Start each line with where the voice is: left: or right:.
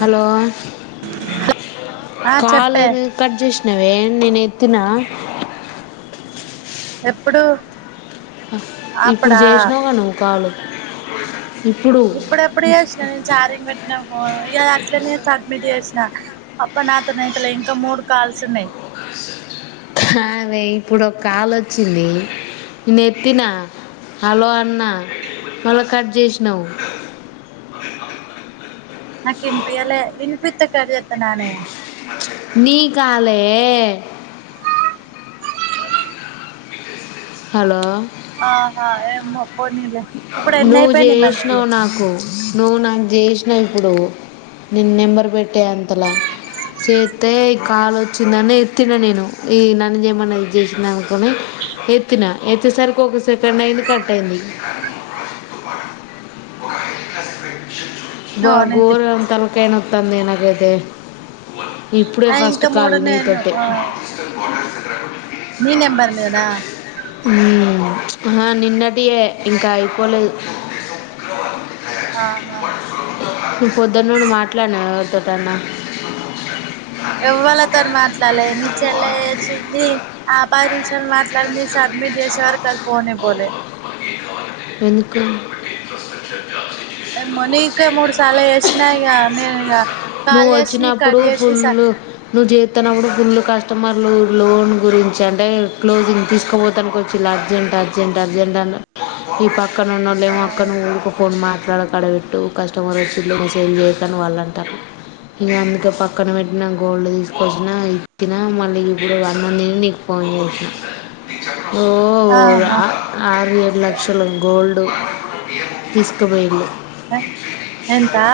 left: Hello మే
right: ఆ
left: call
right: చెప్పే
left: ఎందుకు కట్ చేసిన నువ్వేం నేను ఎత్తినవ
right: ఎప్పుడు
left: ఇప్పుడు
right: అప్పుడా
left: చేసినావుగా నువ్వు కాలు. పోం
right: ఇప్పుడెప్పుడు చేసినా నేను చారి పెట్టినా ఫోన్ ఇగ అట్లనే సబ్మిట్ చేసినా. అబ్బా నాతోని అయితలే ఇంకా మూడు కాల్స్ ఉన్నాయి.
left: హా వే ఇప్పుడొక కాలు వచ్చింది. నేను ఎత్తిన హలో అన్న మళ్ళా కట్ చేసినావు.
right: నాకు యిన్పియలే, వినిపిత్తే కట్ చేత్తనా నే.
left: నీ కాలే హలో
right: ఆ హా ఏమో పోనీలే ఇప్పుడు ఎన్ని
left: నువ్వు
right: అయిపోయినాయి మరి నీయి
left: జేష్నావ్ నాకు నువ్వు నాకు చేసినావ్ ఇప్పుడు నేను నెంబర్ పెట్టే అంతలా చేత్తే కాల్ వచ్చిందని ఎత్తిన నేను యే నన్ను జేయమన్నది ఇది చేసింది అనుకోని ఎత్తినా ఎత్తేసరికి ఒక సెకండ్ అయింది కట్ అయింది. బ్బా
right: నువ్వు నీది
left: ఘోరం తలకాయ నొ తంది నాకైతే ఇప్పుడే
right: నాయి
left: ఫస్ట్
right: ఇంకా
left: కాల్
right: మూడు నేను
left: నీతోటే
right: ఆ నీ నంబర్ మీదనా?
left: అహా నిన్నటియ్యే ఇంకా అయిపోలేదు.
right: ఆహా
left: నువ్వు పొద్దున్నుండి మాట్లాడినావ ఎవరితోట్ క్కన
right: ఎవ్వళ్ళతోని మాట్లాడలే మీ చెల్లె చేసింది ఆ పది నిమిషాలు మాట్లాడింది సబ్మిట్ చేసేవారకది పోనే పోలే.
left: ఎందుకు?
right: ఓ యమ్మో నీకే మూడు సాళ్ల చేసిన ఇగ నేను [unintelligible] చేసి
left: నువ్వొచ్చినప్పుడు
right: కట్ చేసి స
left: ఫుల్లు నువ్వు చేత్తన్నప్పుడు పుల్లు కస్టమర్లు. లోన్ గురించి అంటే క్లోజింగ్ తీసుకపోతానికి వచ్చింది అర్జెంట్ అర్జెంట్ అర్జెంట్ అని. ఈ పక్
right: ఆ
left: క్కనున్నోలేమో అక్క నువ్వు ఊర్కే ఫోన్ మాట్ గాదక్క ఆడ పెట్టు కస్టమరు వచ్చిళ్ళు మెసేజ్ లు చేయకని వాళ్ళు అంటారు. ఇగా అందుకే పక్కన పెట్టిన గోల్డ్ తీసుకొచ్చిన ఇచ్చిన మళ్ళీ ఇప్పుడు అన్నం తిని నీకు ఫోన్ చేసినా. [unintelligible] పోరు
right: ఆహా
left: ఆర్ ఆరు ఏడు లక్షల గోల్ డు తీస్కపోయిండు.
right: అ ఎంతా?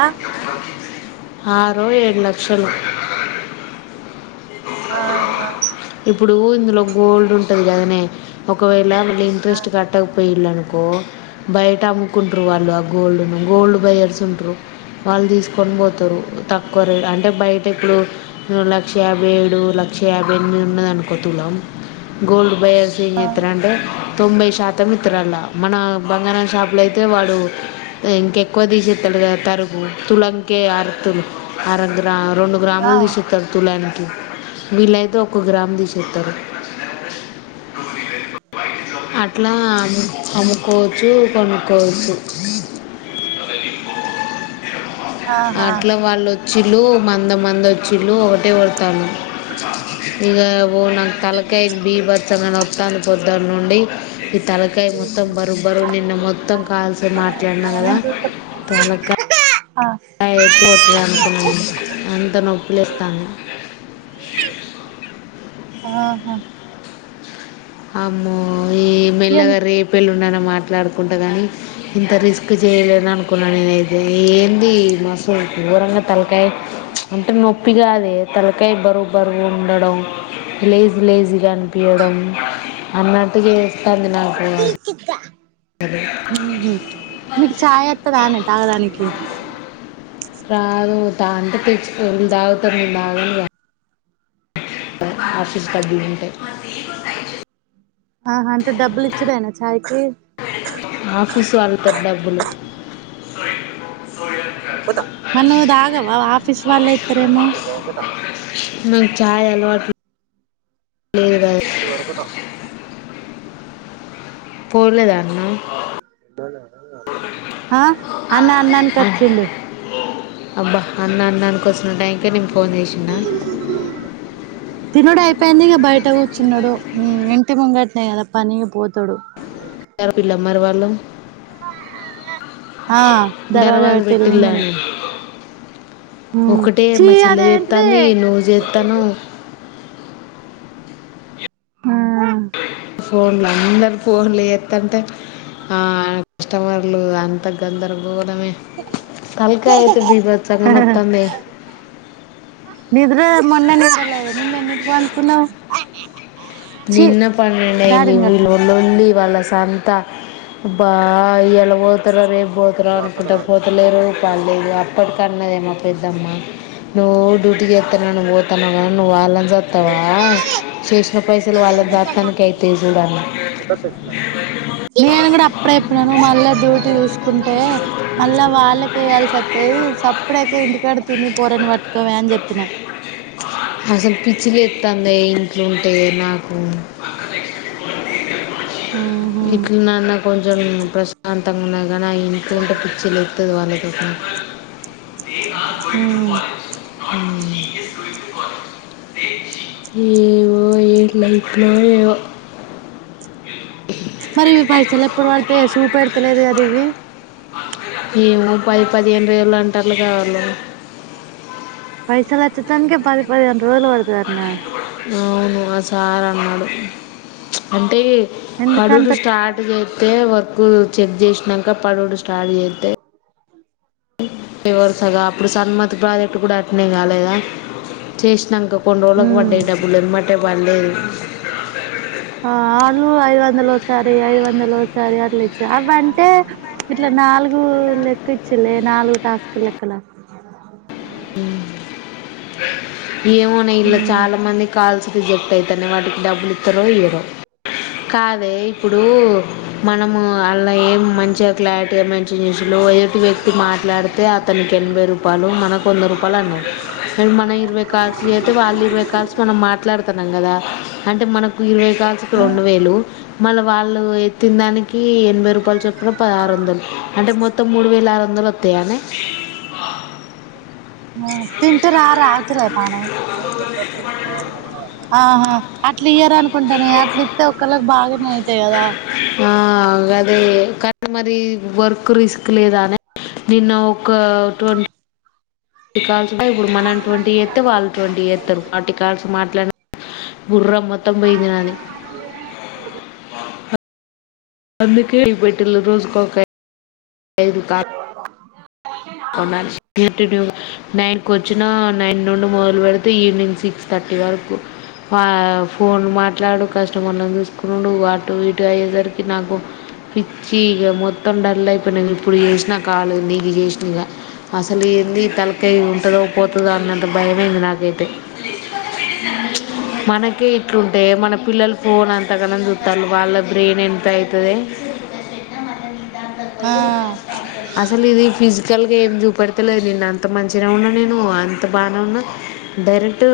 left: ఆరో ఏడు లక్షలు
right: ఆహ
left: లో గోల్డ్ ఉంటది గదనే. ఒకవేళ మ నీ ఇంట్రెస్ట్ కట్టక పోయిల్లన్ కో బయట అమ్ముకుంటారు వాళ్ళు ఆ గోల్డు ను గోల్డ్ బయర్స్ ఉంట్రు వాళ్ళు తీసుకొని పోతారు. క్కువ రేట్ అంటే బయట ఇప్పుడు లక్ష యాభై ఏడు లక్ష యాభై ఎనిమిద ఉన్నది అనుకోతులం గోల్డ్ బయ్యర్స్ ఏం చేస్తారు అంటే తొంభై శాతం ఇతరలా మన బంగారంా షాపులో అయితే వాడు ఇంకెక్కువ తీసేస్తాడు కదా తరుగు తులంకే ఆర్ అరగ్రం రెండు
right: ఆ
left: గ్రామాలు తీసే తాడు తులానికి వీలైతే ఒక గ్రామ్ తేషత్తురు అట్లా అమ్ముకోవచ్చు కొనుకోవచ్చు
right: ఆహా
left: అట్లా వాళ్ళు ఓ ఆచిల్లు మంద మంద ఓచిల్లు ఒకటే పడతాను ఇక నాకు తలకాయ బీభత్సం నొతంది పొద్దాను నుండి తలకాయ మొత్తం బరు బరు నిన్న మొత్తం కాల్సి మాట్లాడినా కదా
right: నేను చూస్తా
left: తలకాయ
right: ఆ
left: అ కొతు అనుకున్నాను అంత నొప్పి లేస్తుంది [inaudible]
right: ఆహా
left: అమ్మో ఏ
right: ఏంది
left: మెల్లగా రేపుఎల్లుం అకుడానా మాట్లాడుకుంటా గానీ ఇంత రిస్క్ చేయలేన అనుకున్నాను నేనుైతే ఏంది మసులు దూరంగా తలకాయి అంటే నొప్పిగా అదే తలకై బరుబరు ఉండడం లేజీ లేజీగా అనిపింయడం అన్నటుగా త్తాదినకు ఆశ
right: ఊహు మీకు చాయత్తద తానేే తగ్గడానికి
left: రాదు దా అంటే తే ఉండావుతంది [inaudible] ఆఫీస్ కది ఉంట
right: ఆహా అంటే డబ్బులు ఇచ్చడేనా చైకి
left: ఆఫీసు అలుత డబ్బులు
right: పోత మరీ ను తగవా ఆఫీస్ వాళ్ళ ఇస్తారేమో
left: నాకు చాయ అలవాటు లే
right: అది వేరపట్టా
left: పోలేదా అన్న
right: ఆ అన్న అన్నాన్ కచ్చిండు
left: అబ్బా అన్నా అన్నానీ కు వస్తుిన టైంకే నేను ఫోన్ చేసిన
right: చిున్నాడు ఉ ఇంటి ముంగట్నా కదా పని ఇంగ పోతాడు
left: ారు పిల్లమ్మరి వాళ్ళం
right: ఆ దర్వాజా
left: దర్వాజ
right: వట్టేల
left: పెట్టిల్లా
right: నిందనే
left: అని ఒకటే మా చిల్ల
right: అదేంటిది
left: చేస్తాంది నువ్వు చేస్తాను
right: హ
left: ఫోన్లు అందరు ఫోన్లు ఎస్తంటే ఆ కస్టమర్లు అంత గందరం బీభత్సంగా నొత్తుంది
right: నద్ర మొన్న నిదల నిన్నెన్ని ఇట్కు అంతకున్నావవు ఆ
left: నిన్న పన్నెండు అయింది
right: కట్టు
left: వీళ్ళ లోంది వాళ సంత బా ఎల పోతార రేపు పోతార అనుకుంటా పోతలేరు పాలలేదు అప్పటికి కద మం పెద్దమ్మ నువ్వు డ్యూటీకిేస్తన్నా నువ్ పోతాన్నావా నువ్వుళ్ళ జావా శేష ర పై
right: చెప్పినను మళ్ళా డ్యూటీ చూసుకుంటే మళ్ళా వాళ్ళక వేయాల్సి వస్తంది సప్పుడక ఇంటికాడ తిని పోరను పట్టుకోవ అని చెప్పిన
left: అసలు పిచ్చిలు ఎస్తుంది ఇంట్లో ఉంటే నాకు
right: ఉహు
left: ఇట్లనన్న కొంచెం ప్రశాంతంగా ఉన్నాయి కానీ ఆ ఇంట్లోంటే పిచ్చి లేకుతుంది వాళ్ళతో
right: ఉమ్
left: ఏవో ఏలైట్లో
right: మరి ఇ పైసలు ఎప్పుడు పడితే సూప పెడతలేదు అ దేవి
left: మేముో పది పదిహేను వేలు అంటారులు కావాాల
right: పైసాలు వచ్చ తన్క పది పదింత రోల వాదు వారున్న
left: చార్ా అన్నాడు అంటే హడుడు
right: ఎందుకంత
left: స్టార్ట్ అయితే వ కు చెక్ చేసినాక పడడు స్డి అతే ఫవర్సగా అప్పుడు సన్మతి ప్రాజెక్ట్ కూడా అటనే కాలేదా చేసినాక కొన్ని రోజులకు
right: ఉమ్
left: పడ్యిడబ్ులుమ్మంటే వాళ్ళు అ
right: ఆ వాళ్ళు ఐదు వందలసారి ఐదు వందలసారి అట్లు ఇచ్చ అవంటే ఇట్లా నాలుగు లెక్క ఇచ్చిలే నాలుగు టాస్క్ లెక్కలు
left: ఏమోన్నా ఇల్లా చాలా మంది కాల్స్ రిజెక్ట్ అయితన్న వాటికి డబ్బులు ఇస్తరో ఇయరో కాదు అదే ఇప్పుడు మనము మళ్ళ ఎం మంచి గా క్లారిటీ గా మెన్షన్ చేసిండు ఎక్కువ ఎక్కువ మాట్లాడితే అతనికి ఎనభై రూపాయలు మనకి వుంది రూపాయలు అన్నట్టు మనం ఇరవై కాల్స్ చేస్తే వాళ్ళు ఇరవై కాల్స్ మనం మాట్లాడతాం న్నాం కదా అంటే మనకు ఇరవై దాచుకో
right: ఆ
left: యలు వాళ్ళు ఎత్తిన దానికి ఎనభై రూపాయలు చొప్పున పదహరు వందలు అంటే మొత్తం మూడు వేల ఆరు వందలు వతయానే
right: తింటూ రా ఆ రావతు పణ ఆహా అ ఇట్ల ఇయర్ అనుకుంటానే అట్లా ఇస్తే ఒకళ్ళకి బాగానే అయితాయి కదా
left: అదే కానీ మరి వర్క్ రిస్క్ లేదా నే నిన్న ఒక ట్వంటీ కాల్ ఇప్పుడు మనం ట్వంటీచెతే వాళ్ళు ట్వంటీచేస్తారు ఆటి కాల్స్ మాట్లాడి న గుర్రం మొత్తం పోయింది నాది అందుకే అయ్యి పెట్టీల రోజు కోక ఐటమ్ ఏ దుకాం [unintelligible] అవునా సెక్యూరిటీ డూ నైన్కి వచ్చినా నైన్ నుండి మొదలు పెడితే ఈవినింగ్ సిక్స్ థర్టీ వరకు ఫోన్ మాట్లాడు కస్టమర్ ని చూసుకునుడు వాటు ఇటు అయ్యేసరికి నాకు పిచ్చి ఇక మొత్తం డల్ అయిపోయినాను ఇప్పుడు చేసి నా కాలు నీకు చేసిన ఇక అసలు ఏంది తలకాయి ఉంటదో పోతదో అన్నంత భయమైంది నాకు అయితే మనకే ఇట్లుంటే మన పిల్లల ఫోన్ అంత లంత చుస్తండ్రు వాళ్ళ బ్రెయిన్ ఎంత అయితది
right: ఆ
left: అసలు ఇది ఫిజ అ ఏం చూపెడతలేదు నిేన్న అంత మంచిగా ఉన్నా నేను అంత బాగానే ఉన్నా డైరెక్ట్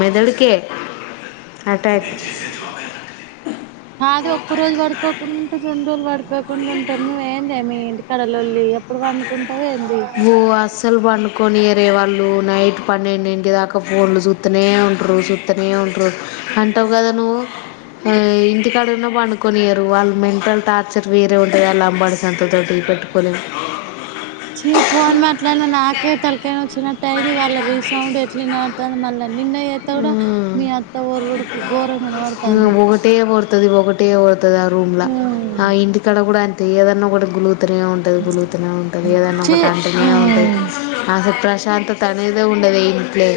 left: మెదడుకే అటాక్
right: కాదు ఒక్క రోజు పడుకో ఉంటే రో వా [unintelligible] [unintelligible] తప్పకుండాఉంటాను నువ్వు ఏందే మీ ఎక్కడ లోల్లి
left: భో అస్సలు పండుకొనియరే వాళ్ళు రూ నైట్ పన్నెండు ఇంటి దాకా ఫోన్ లు చూస్తానే ఉంటరు చూస్తానే ఉంటరు అంటావు కదా నువ్వు ఇంటి కాడ ఉన్న పండుకోనియ్యరు వాళ్ళు మెంటల్ టార్చర్ వేరే ఉంటది వాళ్ళ వాడి సంతతోటి పెట్టుకొలేము
right: చి ఫోన్ మాట్లాడి న నాకే తలకాయనోచ్చినట్టు అయింది వాళ్ళ రీసౌండ్ ఎట్ల వినడతుంది మళ్ళ నిన్న మీ అత్త కూడా మీ అత్త ఎవర గోరం
left: పోటయే పోతది పోట [unintelligible] ంట కదా రూమ్ల ఆ ఇంటి కాడ కూడా అం తె ఏదన్న కూడా గులు అతూనే ఉంటది గులుతూనే ఉంటంది ఏదన్న
right: ఛీ
left: ఒకటి అంటనే ఉంటుంది అస ప్రశ్ ప్రశాంతంతా అనేద ఉండదు ఈ ఇంట్లే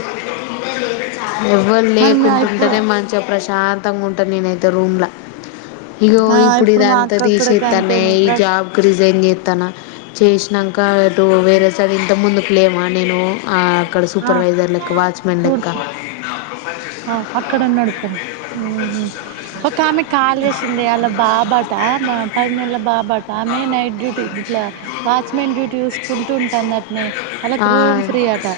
left: ఎవ్వరు
right: మరి మా ఇప్పుడు
left: లేకుంటుంటేనే మంచిగా ప్రశ్ శాంతంగా ఉంటాను నేనైతే రూమ్లా ఇగో
right: ఆ
left: ఇప్పుడు ఎది
right: మా
left: అంత
right: అక్క కూడా
left: తీసేతనై
right: గంతేనే
left: ఈ
right: ప్రస్
left: జాబ్ కి రిజైన్ చె తనా చేసినంకా డో వేరే సారి ఇంత ముందు లేమా నేను ఆ ఇక్కడ
right: ఆ
left: సూపర్వైజర్ లెక్క వాచ్మెన్
right: చూడు
left: లెక్క
right: పో హ్మ్ హు ఓ కామీట్ కాల్ చేసింది వాళ్ళ బాబట పది నెల్లా బాబా ఆమె నైట్ డ్యూటీ ఇట్లా వాచ్మెన్ డ్యూటీ చూసుకుంటూ ఉంటన్నర్ నే వాళ్ళకి
left: ఆ.
right: రూమ్ ఫ్రీ అటా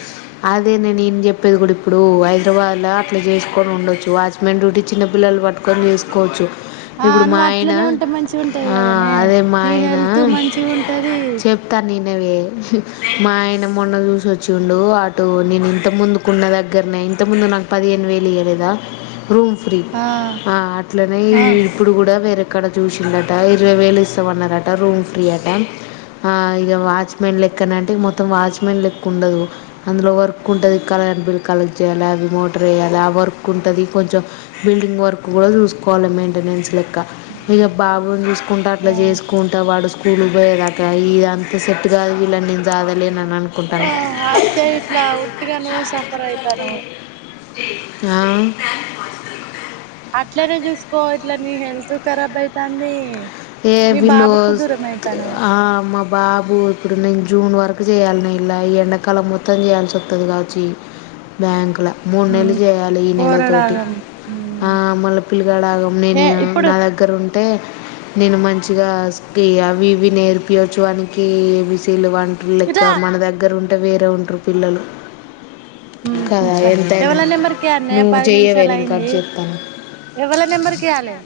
left: అదే నేను ఏం చెప్పేది కూడా ఇప్పుడు హైదరాబాద్లో అట్లా చేసుకొని ఉండొచ్చు వాచ్మెన్ డ్యూటీ ట చిన్న పిల్లలు పట్టుకని చేసుకోవచ్చు
right: ఆ
left: ఇప్పుడు మా
right: నువ్వు
left: ఆయన
right: అట్లనే ఉంటే మంచిగా ఉంటది
left: ఆ
right: కదనే
left: అదే మా
right: నీ
left: ఆయన
right: హెల్త్ మంచిగా ఉంటది
left: చెప్తాను నేను ఇనవే మా ఆయ నిన్న మొన్న చూసోచ్చిండు అటు నేను ఇంత ముందుకున్న దగ్గరనే ఇంత ముందు నాకు పదిహేను వేలు ఇవ్వలేదా రూమ్ ఫ్రీ ఆ అట్లనే
right: ఆ
left: ఇప్పుడు కూడా వేరే అక్కడ చూసిండట ఇరవై వేలు ఇస్తామన్నారట రూమ్ ఫ్రీ అట ఇగ వాచ్మెన్ లెక్కన అంటే మొ మొత్తం వాచ్మెన్ లెక్క ఉండదు అందులో వర్క్ ఉంటుంది కలర్ బిల్ కలెక్ట్ చేయాలి అది మోటర్ వేయాలి ఆ వర్క్ ఉంటుంది కొంచెం బిల్డింగ్ వర్క్ కూడా చూసుకోవాలి మెయింటెనెన్స్ లె కా ఇగ బాబుని చూసుకుంటా అట్లా చేసుకుంటా వాడు స్కూల్ పోయేదాకా ఇదంత సెట్ కాదు వీళ్ళని నేను జాదన్
right: ఆ అక్కే ఇట్లా ఒట్టిగా నువ్వు సఫర్ అయితనవ్
left: ఆ
right: అట్లనే చూసుకో ఇట్ల నీ హెల్త్ ఖరాబ్ అయితాంది
left: ఏ
right: మీ
left: వీళ్ళు
right: బాబుకు
left: స్
right: దూరం అయితానవు
left: ఆ మ బాబు ఇప్పుడు నేను జూన్ వరకు చేయాలనే ఇలా ఎండాకాలం మొత్తం చేయాల్సి వస్తుంది కావచ్చు బ్యాంకులో మూడు నెలలు చేయాలి ఈ నెల తోటి
right: పోరడాగం
left: మళ్ళీ పిల్లగడ ఆగం
right: ఏ
left: నేను
right: ఇప్పుడు
left: నా దగ్గర ఉం తే నేను మంచిగా స్కిలి అవి ఇవి నేర్పియచ్చు వానికి ఎ బి సీ లు వన్
right: ఇట్రా
left: [unintelligible] మన దగ్గర ఉం అంత ఏం వేరే ఉంట్రు పిల్లలు కదా ఎంతైనా
right: ఎవళ నెంబర్కియేయాలనే
left: నువ్వు
right: పది
left: చేయవే
right: నిమిషాలు
left: నేను కట్
right: అయింది
left: చేస్తాను
right: ఎవళ నెంబర్కియేయలే